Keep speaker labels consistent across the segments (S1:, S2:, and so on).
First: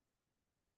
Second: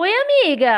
S1: Oi, amiga!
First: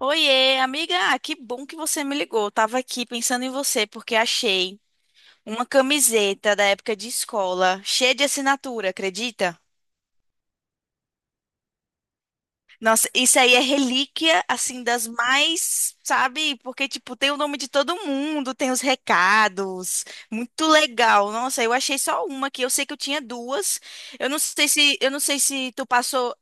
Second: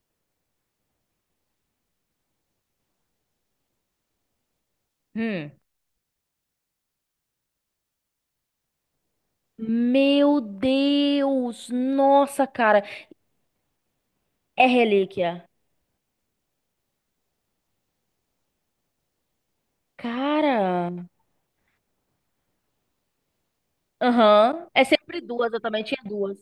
S2: Oiê, amiga. Ah, que bom que você me ligou. Eu tava aqui pensando em você porque achei
S1: Hum.
S2: uma camiseta da época de escola, cheia de assinatura, acredita?
S1: Meu Deus! Nossa, cara!
S2: Nossa, isso aí é relíquia,
S1: É
S2: assim, das
S1: relíquia.
S2: mais, sabe? Porque, tipo, tem o nome de todo mundo, tem os recados. Muito
S1: Cara!
S2: legal. Nossa, eu achei só uma aqui. Eu sei que eu tinha duas. Eu não
S1: Aham.
S2: sei
S1: É
S2: se, eu
S1: sempre
S2: não sei
S1: duas, eu
S2: se
S1: também
S2: tu
S1: tinha
S2: passou,
S1: duas.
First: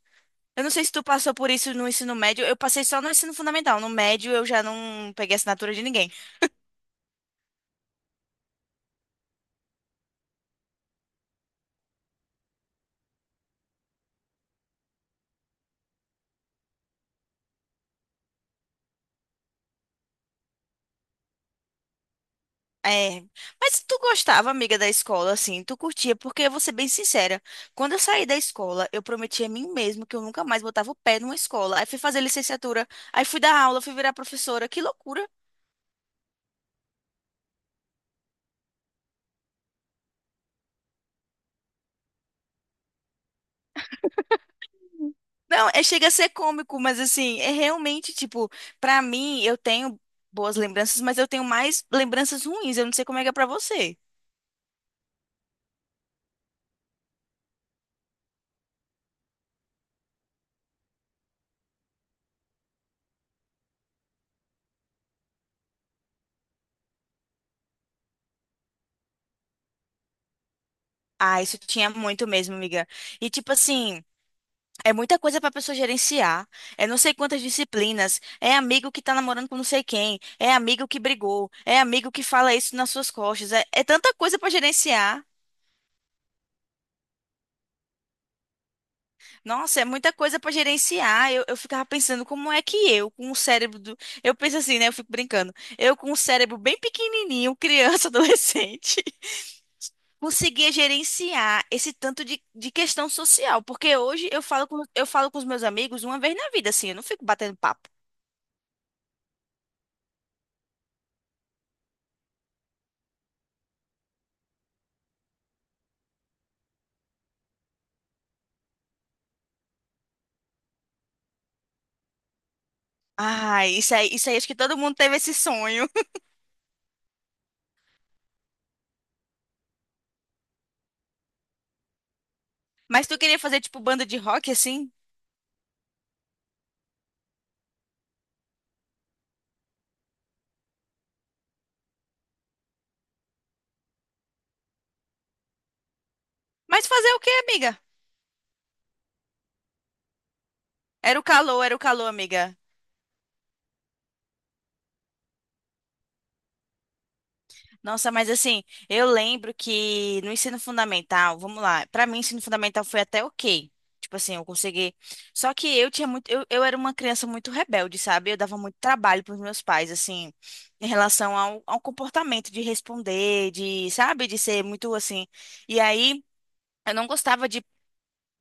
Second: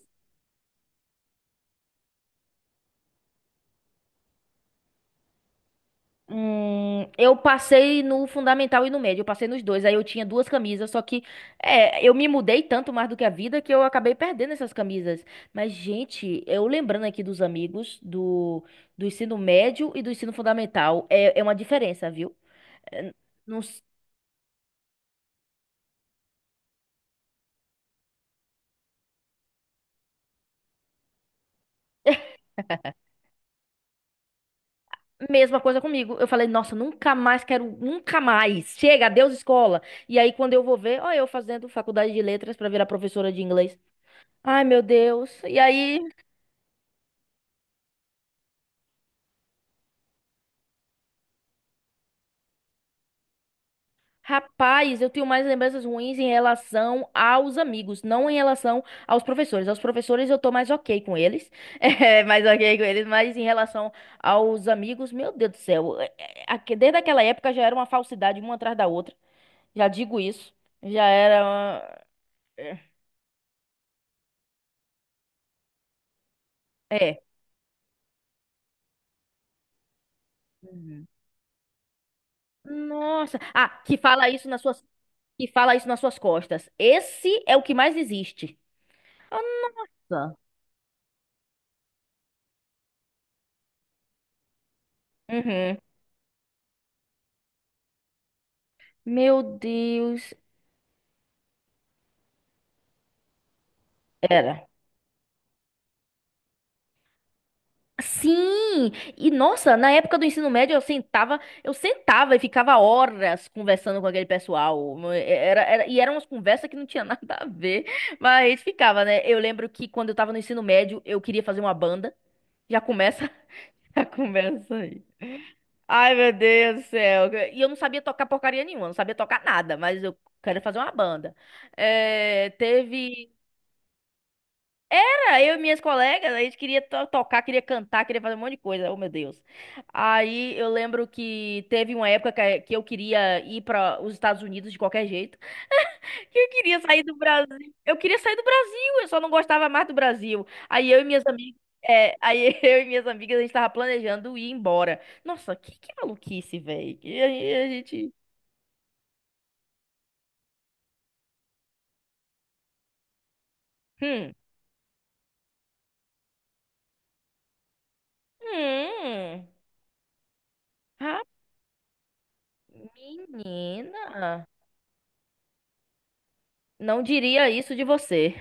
S2: eu não sei se tu passou por isso no ensino médio. Eu passei só no ensino fundamental. No médio eu já não peguei assinatura de ninguém.
S1: Eu passei no fundamental e no médio, eu passei nos dois. Aí eu tinha duas camisas, só que eu me mudei tanto mais do que a vida que eu acabei perdendo essas camisas. Mas, gente, eu lembrando aqui dos amigos do ensino médio e do ensino fundamental, é uma diferença, viu? É,
S2: É,
S1: não,
S2: mas tu gostava, amiga, da escola, assim, tu curtia, porque eu vou ser bem sincera, quando eu saí da escola, eu prometi a mim mesma que eu nunca mais botava o pé numa escola, aí fui fazer licenciatura, aí fui dar aula, fui virar professora, que loucura.
S1: Mesma coisa comigo. Eu falei, nossa, nunca mais quero, nunca mais. Chega, adeus escola. E aí, quando eu vou ver, ó, eu fazendo faculdade de letras pra virar professora de inglês. Ai, meu Deus. E
S2: Não, é,
S1: aí,
S2: chega a ser cômico, mas assim, é realmente, tipo, pra mim, eu tenho boas lembranças, mas eu tenho mais lembranças ruins, eu não sei como é que é pra você.
S1: rapaz, eu tenho mais lembranças ruins em relação aos amigos, não em relação aos professores. Aos professores eu tô mais ok com eles, mais ok com eles, mas em relação aos amigos, meu Deus do céu. Desde aquela época já era uma falsidade uma atrás da outra. Já digo isso. Já
S2: Ah,
S1: era.
S2: isso tinha muito mesmo, amiga. E tipo assim, é muita coisa para pessoa gerenciar. É não sei
S1: É.
S2: quantas disciplinas. É amigo que tá namorando com não sei quem. É amigo que brigou. É amigo que fala isso nas suas
S1: Nossa.
S2: costas. É,
S1: Ah,
S2: é tanta coisa para gerenciar.
S1: que fala isso nas suas costas. Esse é o que mais existe.
S2: Nossa, é muita
S1: Nossa.
S2: coisa para gerenciar. Eu ficava pensando como é que eu, com o cérebro do... Eu penso assim, né? Eu fico brincando.
S1: Uhum.
S2: Eu com o cérebro bem pequenininho, criança, adolescente,
S1: Meu Deus.
S2: conseguia gerenciar esse tanto de questão social. Porque hoje eu falo
S1: Era.
S2: com, eu falo com os meus amigos uma vez na vida, assim. Eu não fico batendo papo.
S1: Sim! E nossa, na época do ensino médio eu sentava e ficava horas conversando com aquele pessoal. E eram umas conversas que não tinha nada a ver, mas a gente ficava, né? Eu lembro que quando eu tava no ensino médio, eu queria fazer uma banda. Já começa
S2: Ah,
S1: já
S2: isso aí, acho que
S1: começa
S2: todo mundo
S1: aí.
S2: teve esse sonho.
S1: Ai, meu Deus do céu. E eu não sabia tocar porcaria nenhuma, não sabia tocar nada, mas eu quero fazer uma banda. É,
S2: Mas tu
S1: teve.
S2: queria fazer tipo banda de rock assim?
S1: Cara, eu e minhas colegas, a gente queria tocar, queria cantar, queria fazer um monte de coisa. Oh, meu Deus. Aí eu lembro que teve uma época que eu queria ir para os Estados Unidos de qualquer jeito, que eu queria
S2: Mas
S1: sair
S2: fazer
S1: do
S2: o quê,
S1: Brasil.
S2: amiga?
S1: Eu queria sair do Brasil, eu só não gostava mais do Brasil. Aí eu e minhas amigas.
S2: Era o calor,
S1: é,
S2: amiga.
S1: aí eu e minhas amigas, a gente tava planejando ir embora. Nossa, que maluquice, velho.
S2: Nossa, mas assim, eu lembro que no ensino fundamental, vamos lá, pra mim ensino fundamental foi até ok. Tipo
S1: Hum.
S2: assim, eu consegui. Só que eu tinha muito, eu era uma criança muito rebelde, sabe? Eu dava muito trabalho pros
S1: Hum.
S2: meus pais, assim, em
S1: Ra-
S2: relação ao comportamento de responder, de, sabe,
S1: Menina.
S2: de ser muito assim. E aí, eu
S1: Não
S2: não gostava
S1: diria
S2: de
S1: isso de você.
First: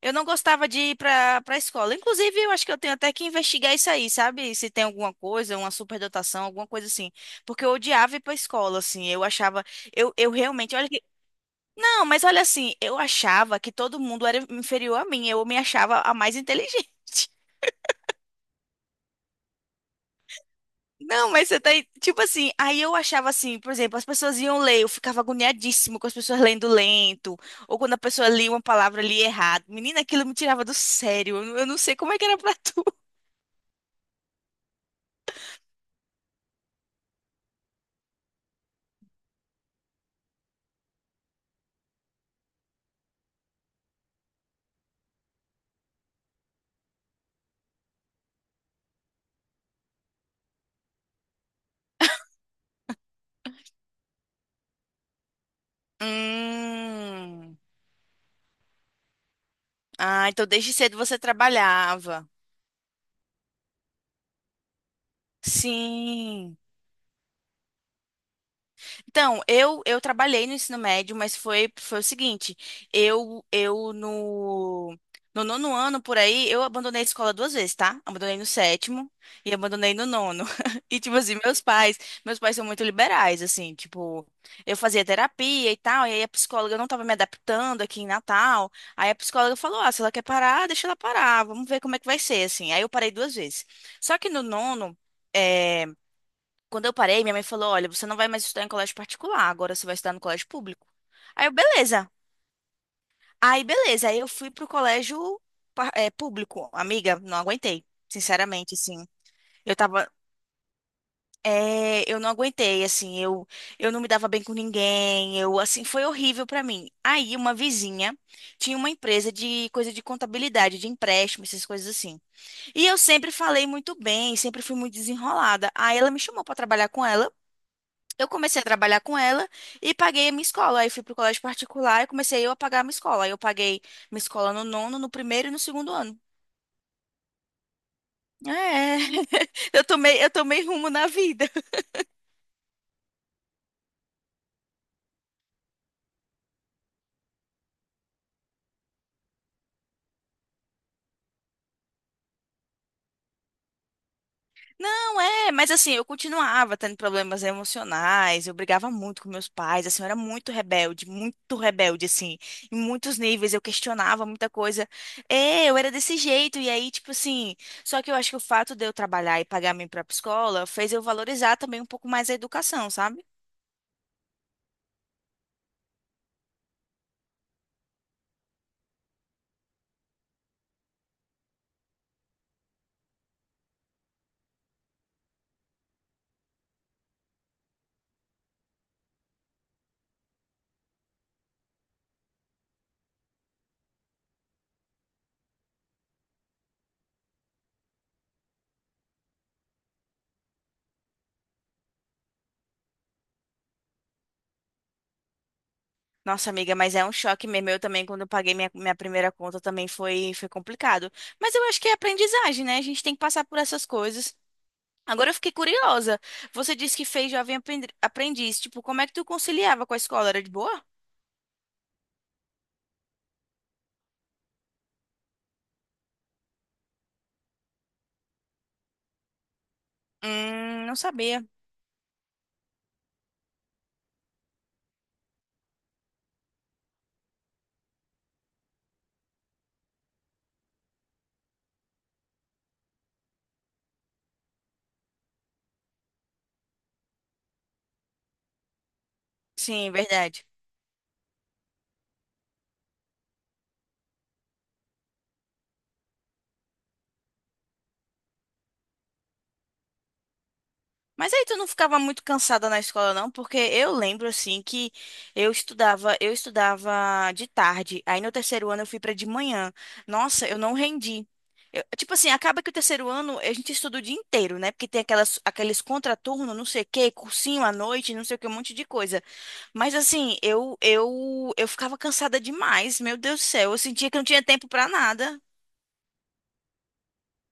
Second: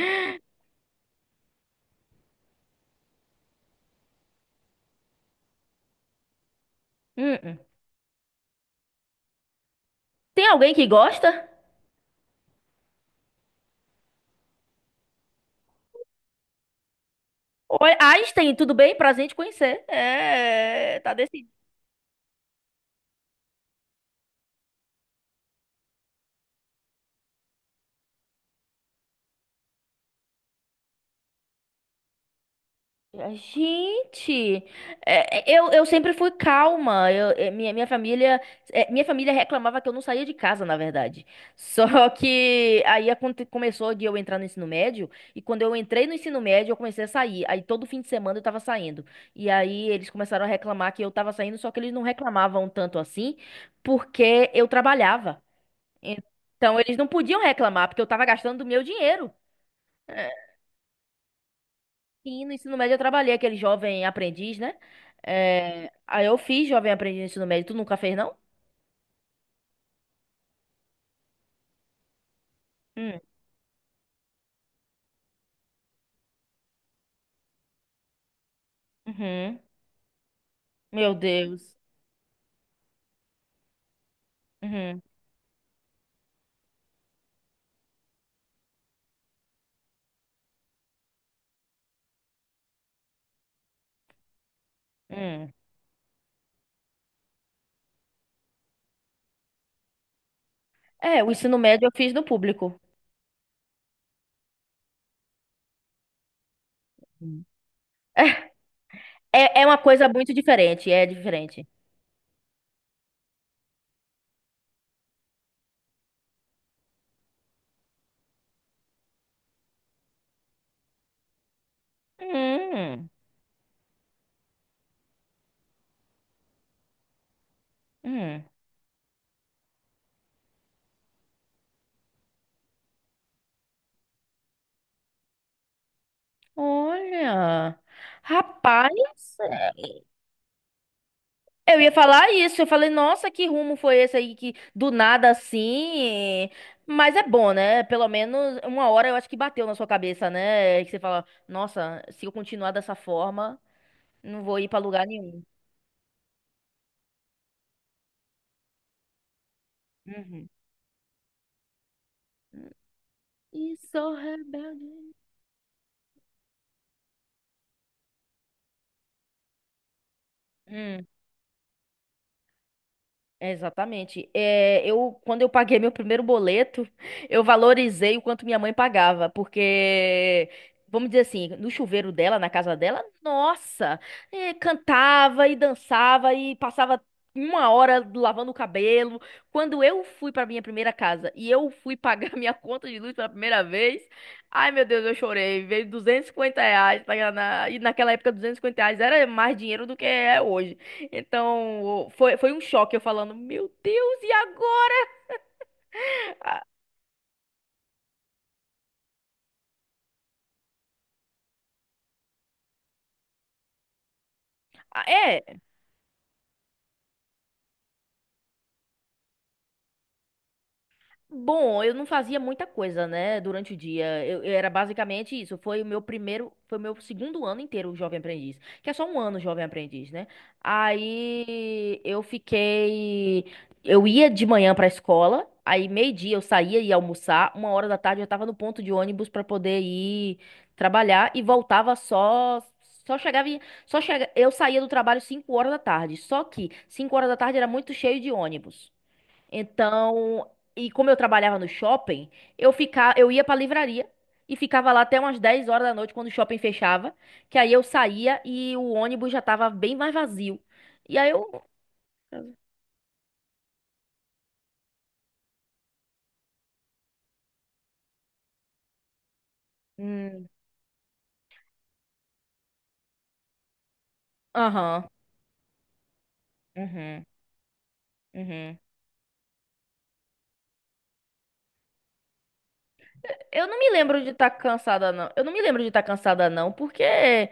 S2: eu não gostava de ir para escola. Inclusive, eu acho que eu tenho até que investigar isso aí, sabe? Se tem alguma coisa, uma superdotação, alguma coisa assim.
S1: Hum, hum.
S2: Porque eu odiava ir para escola, assim. Eu achava, eu
S1: Tem alguém
S2: realmente,
S1: que
S2: olha que
S1: gosta?
S2: não, mas olha assim, eu achava que todo mundo era inferior a mim. Eu me achava a mais inteligente.
S1: Oi, Einstein, tudo bem? Prazer em te conhecer. É, tá
S2: Não, mas
S1: decidido.
S2: você tá, aí- tipo assim, aí eu achava assim, por exemplo, as pessoas iam ler, eu ficava agoniadíssimo com as pessoas lendo lento, ou quando a pessoa lia uma palavra ali errado. Menina, aquilo me tirava do sério. Não, eu não sei como é que era pra tu.
S1: Gente, eu sempre fui calma. Eu, é, minha família, é, minha família reclamava que eu não saía de casa, na verdade. Só que aí começou de eu entrar no ensino médio, e quando eu entrei no ensino médio, eu comecei a sair. Aí todo fim de semana eu tava saindo. E aí eles começaram a reclamar que eu tava saindo, só que eles não reclamavam tanto assim, porque eu trabalhava. Então eles não podiam
S2: Hum.
S1: reclamar, porque eu tava gastando do meu dinheiro.
S2: Ah,
S1: É,
S2: então desde cedo você trabalhava.
S1: sim, no ensino médio eu trabalhei aquele jovem aprendiz, né? É, aí eu
S2: Sim.
S1: fiz jovem aprendiz no ensino médio. Tu nunca fez, não?
S2: Então, eu trabalhei no ensino médio, mas foi, foi o seguinte,
S1: Hum,
S2: eu no nono ano, por aí, eu abandonei a escola duas vezes, tá? Abandonei no sétimo e
S1: uhum.
S2: abandonei no nono. E,
S1: Meu
S2: tipo assim, meus
S1: Deus.
S2: pais, meus pais são muito liberais, assim, tipo, eu
S1: Uhum,
S2: fazia terapia e tal, e aí a psicóloga não tava me adaptando aqui em Natal, aí a psicóloga falou, ah, se ela quer parar, deixa ela parar, vamos ver como é que vai ser, assim. Aí eu parei duas vezes. Só que no nono,
S1: hum.
S2: eh, quando eu parei, minha mãe falou: Olha, você não vai mais estudar em colégio particular, agora você vai estudar no colégio público.
S1: É, o
S2: Aí eu,
S1: ensino médio eu
S2: beleza.
S1: fiz no público.
S2: Aí, beleza. Aí eu fui pro colégio, público. Amiga, não
S1: Hum.
S2: aguentei. Sinceramente, assim.
S1: É, é
S2: Eu
S1: uma coisa
S2: tava.
S1: muito diferente, é diferente.
S2: Eu não aguentei, assim. Eu não me dava bem com ninguém. Eu, assim, foi horrível pra mim. Aí, uma vizinha tinha uma empresa de coisa de contabilidade, de empréstimo, essas coisas assim. E eu
S1: Hum,
S2: sempre falei muito bem, sempre fui muito desenrolada. Aí ela me chamou pra trabalhar com ela. Eu
S1: hum.
S2: comecei a trabalhar com ela e paguei a minha escola. Aí fui pro colégio particular e comecei eu a pagar a minha escola. Aí eu paguei minha escola no nono, no primeiro e no segundo ano.
S1: Olha,
S2: É,
S1: rapaz,
S2: eu tomei rumo na vida.
S1: eu ia falar isso, eu falei, nossa, que rumo foi esse aí que do nada assim. Mas é bom, né? Pelo menos uma hora eu acho que bateu na sua cabeça, né? Que você fala, nossa, se eu continuar dessa forma, não vou ir pra lugar
S2: Não,
S1: nenhum.
S2: é, mas assim, eu continuava tendo problemas emocionais, eu brigava muito com meus pais, assim, eu era
S1: Uhum.
S2: muito rebelde, assim, em muitos níveis, eu
S1: E sou
S2: questionava muita coisa.
S1: rebelde.
S2: É, eu era desse jeito, e aí, tipo assim, só que eu acho que o fato de eu trabalhar e pagar minha própria escola fez eu valorizar também um pouco mais a educação, sabe?
S1: Exatamente. É, quando eu paguei meu primeiro boleto, eu valorizei o quanto minha mãe pagava, porque, vamos dizer assim, no chuveiro dela, na casa dela, nossa, cantava e dançava e passava uma hora lavando o cabelo. Quando eu fui para minha primeira casa e eu fui pagar minha conta de luz pela primeira vez, ai meu Deus, eu chorei. Veio R$ 250, tá, e naquela época R$ 250 era mais dinheiro do que é hoje. Então, foi um choque eu falando, meu Deus, e agora?
S2: Nossa, amiga, mas é um choque mesmo. Eu também, quando eu paguei minha, minha primeira conta, também foi, foi complicado. Mas eu acho que é aprendizagem, né? A gente tem que passar por essas coisas.
S1: Ah,
S2: Agora eu
S1: é,
S2: fiquei curiosa. Você disse que fez jovem aprendiz. Tipo, como é que tu conciliava com a escola? Era de boa?
S1: bom, eu não fazia muita coisa, né, durante o dia. Eu era basicamente isso. Foi o meu primeiro, foi o meu segundo ano inteiro jovem aprendiz, que é só um ano jovem aprendiz, né?
S2: Não sabia.
S1: Aí eu fiquei, eu ia de manhã pra escola, aí meio-dia eu saía e ia almoçar, 1 hora da tarde eu tava no ponto de ônibus pra poder ir trabalhar e voltava só Só chegava, em- só chega, eu saía do trabalho 5 horas da tarde. Só que 5 horas da tarde era muito cheio de ônibus.
S2: Sim, verdade.
S1: Então, e como eu trabalhava no shopping, eu ia pra livraria e ficava lá até umas 10 horas da noite quando o shopping fechava, que aí eu saía e o ônibus já tava bem mais vazio. E aí
S2: Mas aí tu
S1: eu,
S2: não ficava muito cansada na escola, não? Porque eu lembro assim que eu estudava de tarde. Aí no terceiro ano eu fui pra de manhã.
S1: hum,
S2: Nossa, eu não rendi. Eu- tipo assim, acaba que o terceiro ano a gente estuda o dia inteiro, né? Porque tem
S1: aham,
S2: aquelas, aqueles contraturno, não sei o quê,
S1: uhum,
S2: cursinho à noite, não sei o que, um monte
S1: uhum.
S2: de coisa. Mas assim, eu ficava cansada demais, meu Deus do
S1: Eu
S2: céu,
S1: não
S2: eu
S1: me
S2: sentia que
S1: lembro
S2: não
S1: de
S2: tinha
S1: estar
S2: tempo pra
S1: cansada, não.
S2: nada.
S1: Eu não me lembro de estar cansada, não, porque é,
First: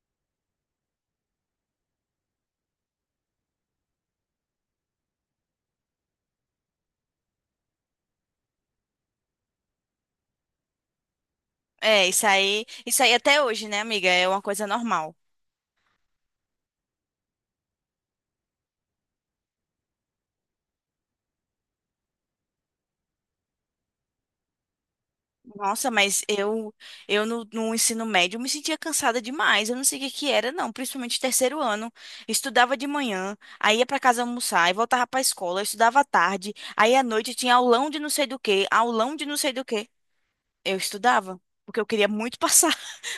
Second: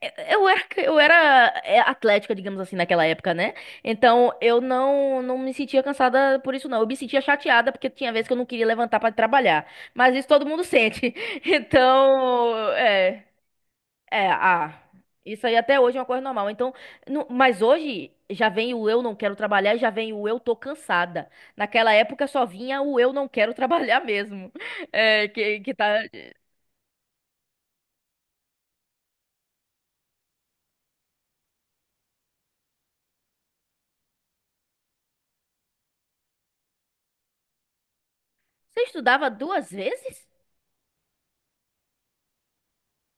S1: é, eu era atlética, digamos assim, naquela época, né? Então eu não, não me sentia cansada por isso, não. Eu me sentia chateada porque tinha vezes que eu não queria levantar para trabalhar. Mas isso todo mundo sente.
S2: É,
S1: Então,
S2: isso aí
S1: é.
S2: até hoje, né, amiga? É
S1: É,
S2: uma coisa
S1: ah,
S2: normal.
S1: isso aí até hoje é uma coisa normal. Então, mas hoje já vem o eu não quero trabalhar, e já vem o eu tô cansada. Naquela época só vinha o eu não quero trabalhar mesmo. É, que
S2: Nossa,
S1: tá...
S2: mas eu no, no ensino médio eu me sentia cansada demais. Eu não sei o que que era, não, principalmente terceiro ano. Estudava de manhã, aí ia pra casa almoçar, aí voltava pra escola, eu estudava à tarde, aí à noite tinha aulão de não sei do que
S1: Você
S2: aulão de
S1: estudava
S2: não sei do
S1: duas
S2: que
S1: vezes?
S2: eu estudava, porque eu queria muito passar.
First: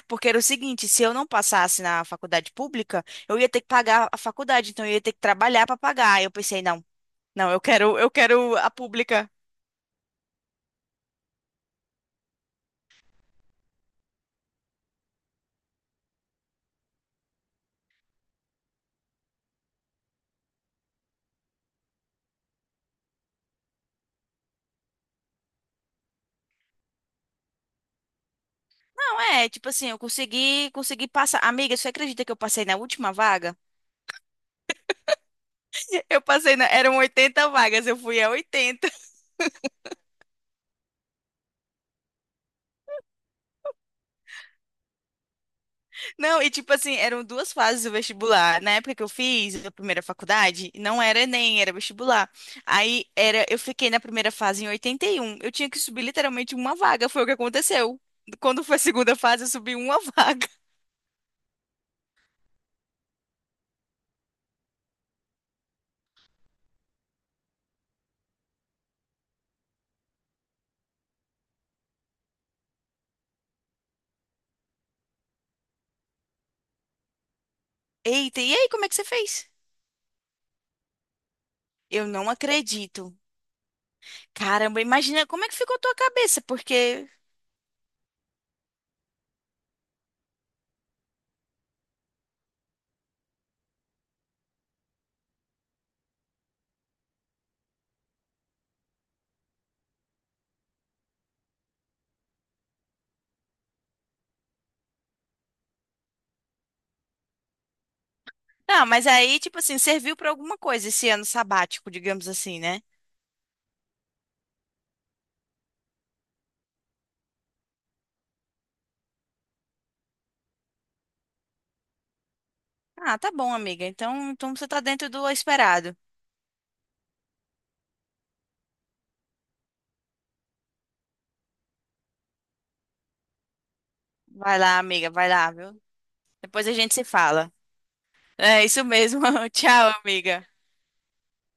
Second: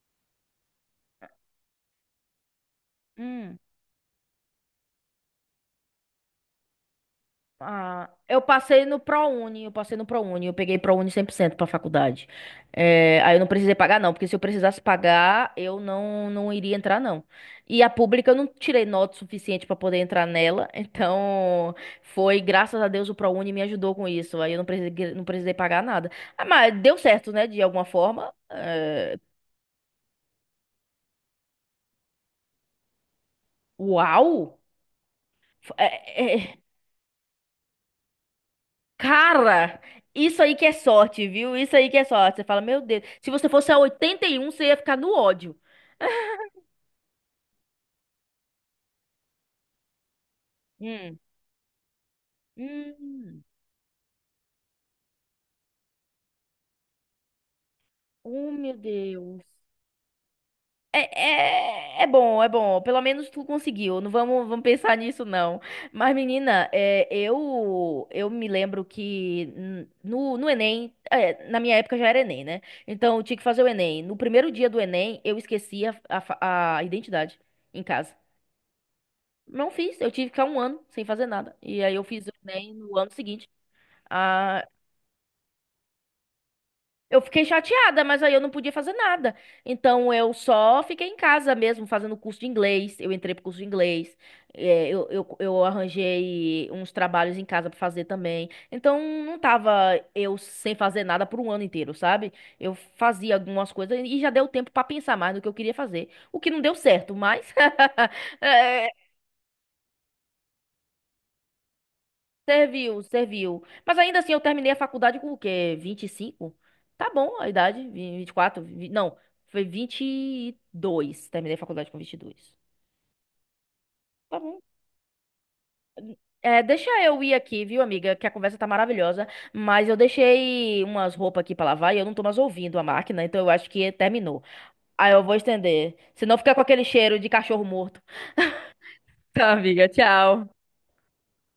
S2: Porque era o seguinte, se eu não passasse na faculdade pública, eu ia
S1: Hum.
S2: ter que pagar a faculdade, então eu ia ter que trabalhar para pagar. Aí eu pensei, não, não, eu quero,
S1: Ah,
S2: eu
S1: eu
S2: quero a
S1: passei no
S2: pública.
S1: ProUni, eu passei no ProUni, eu peguei ProUni 100% pra faculdade. É, aí eu não precisei pagar não, porque se eu precisasse pagar, eu não não iria entrar não. E a pública eu não tirei nota suficiente pra poder entrar nela, então foi graças a Deus o ProUni me ajudou com isso. Aí eu não precisei pagar nada. Ah, mas deu certo, né, de alguma forma. É,
S2: Não, é, tipo assim, eu consegui passar. Amiga, você acredita que eu passei na última vaga?
S1: uau. É,
S2: Eu passei
S1: é,
S2: na, eram 80 vagas, eu fui a 80.
S1: Cara, isso aí que é sorte, viu? Isso aí que é sorte. Você fala, meu Deus, se você fosse a 81, você ia ficar no ódio.
S2: Não, e tipo assim, eram duas fases do vestibular. Na época que eu fiz a primeira faculdade, não
S1: Hum.
S2: era Enem, era vestibular. Aí
S1: Hum,
S2: era, eu fiquei na primeira fase em 81. Eu tinha que subir literalmente uma vaga, foi o que aconteceu.
S1: oh,
S2: Quando
S1: meu
S2: foi a segunda
S1: Deus.
S2: fase, eu subi uma vaga.
S1: É bom, é bom. Pelo menos tu conseguiu. Não vamos, vamos pensar nisso, não. Mas, menina, eu me lembro que no Enem, na minha época já era Enem, né? Então eu tinha que fazer o Enem. No primeiro dia do Enem, eu esqueci a identidade em casa.
S2: Eita, e aí, como é que você fez?
S1: Não fiz, eu tive que ficar um ano sem fazer nada. E aí eu
S2: Eu
S1: fiz o
S2: não
S1: Enem no ano
S2: acredito.
S1: seguinte. Ah,
S2: Caramba, imagina como é que ficou a tua cabeça, porque.
S1: eu fiquei chateada, mas aí eu não podia fazer nada. Então eu só fiquei em casa mesmo, fazendo curso de inglês. Eu entrei pro curso de inglês. É, eu arranjei uns trabalhos em casa pra fazer também. Então não tava eu sem fazer nada por um ano inteiro, sabe? Eu fazia algumas coisas e já deu tempo pra pensar mais no que eu queria fazer. O que não deu certo, mas
S2: Ah,
S1: é,
S2: mas aí, tipo assim, serviu pra alguma coisa esse ano sabático, digamos assim, né?
S1: serviu, serviu. Mas ainda assim, eu terminei a faculdade com o quê? 25. Tá bom a idade, 24, não, foi 22. Terminei a faculdade com 22.
S2: Ah, tá bom, amiga. Então,
S1: Tá
S2: então
S1: bom.
S2: você tá dentro do esperado.
S1: É, deixa eu ir aqui, viu, amiga? Que a conversa tá maravilhosa, mas eu deixei umas roupas aqui pra lavar e eu não tô mais ouvindo a máquina, então eu acho que terminou.
S2: Vai lá, amiga,
S1: Aí eu
S2: vai
S1: vou
S2: lá, viu?
S1: estender. Senão fica com
S2: Depois a
S1: aquele
S2: gente se
S1: cheiro de
S2: fala.
S1: cachorro morto.
S2: É isso mesmo.
S1: Tá, amiga,
S2: Tchau, amiga.
S1: tchau.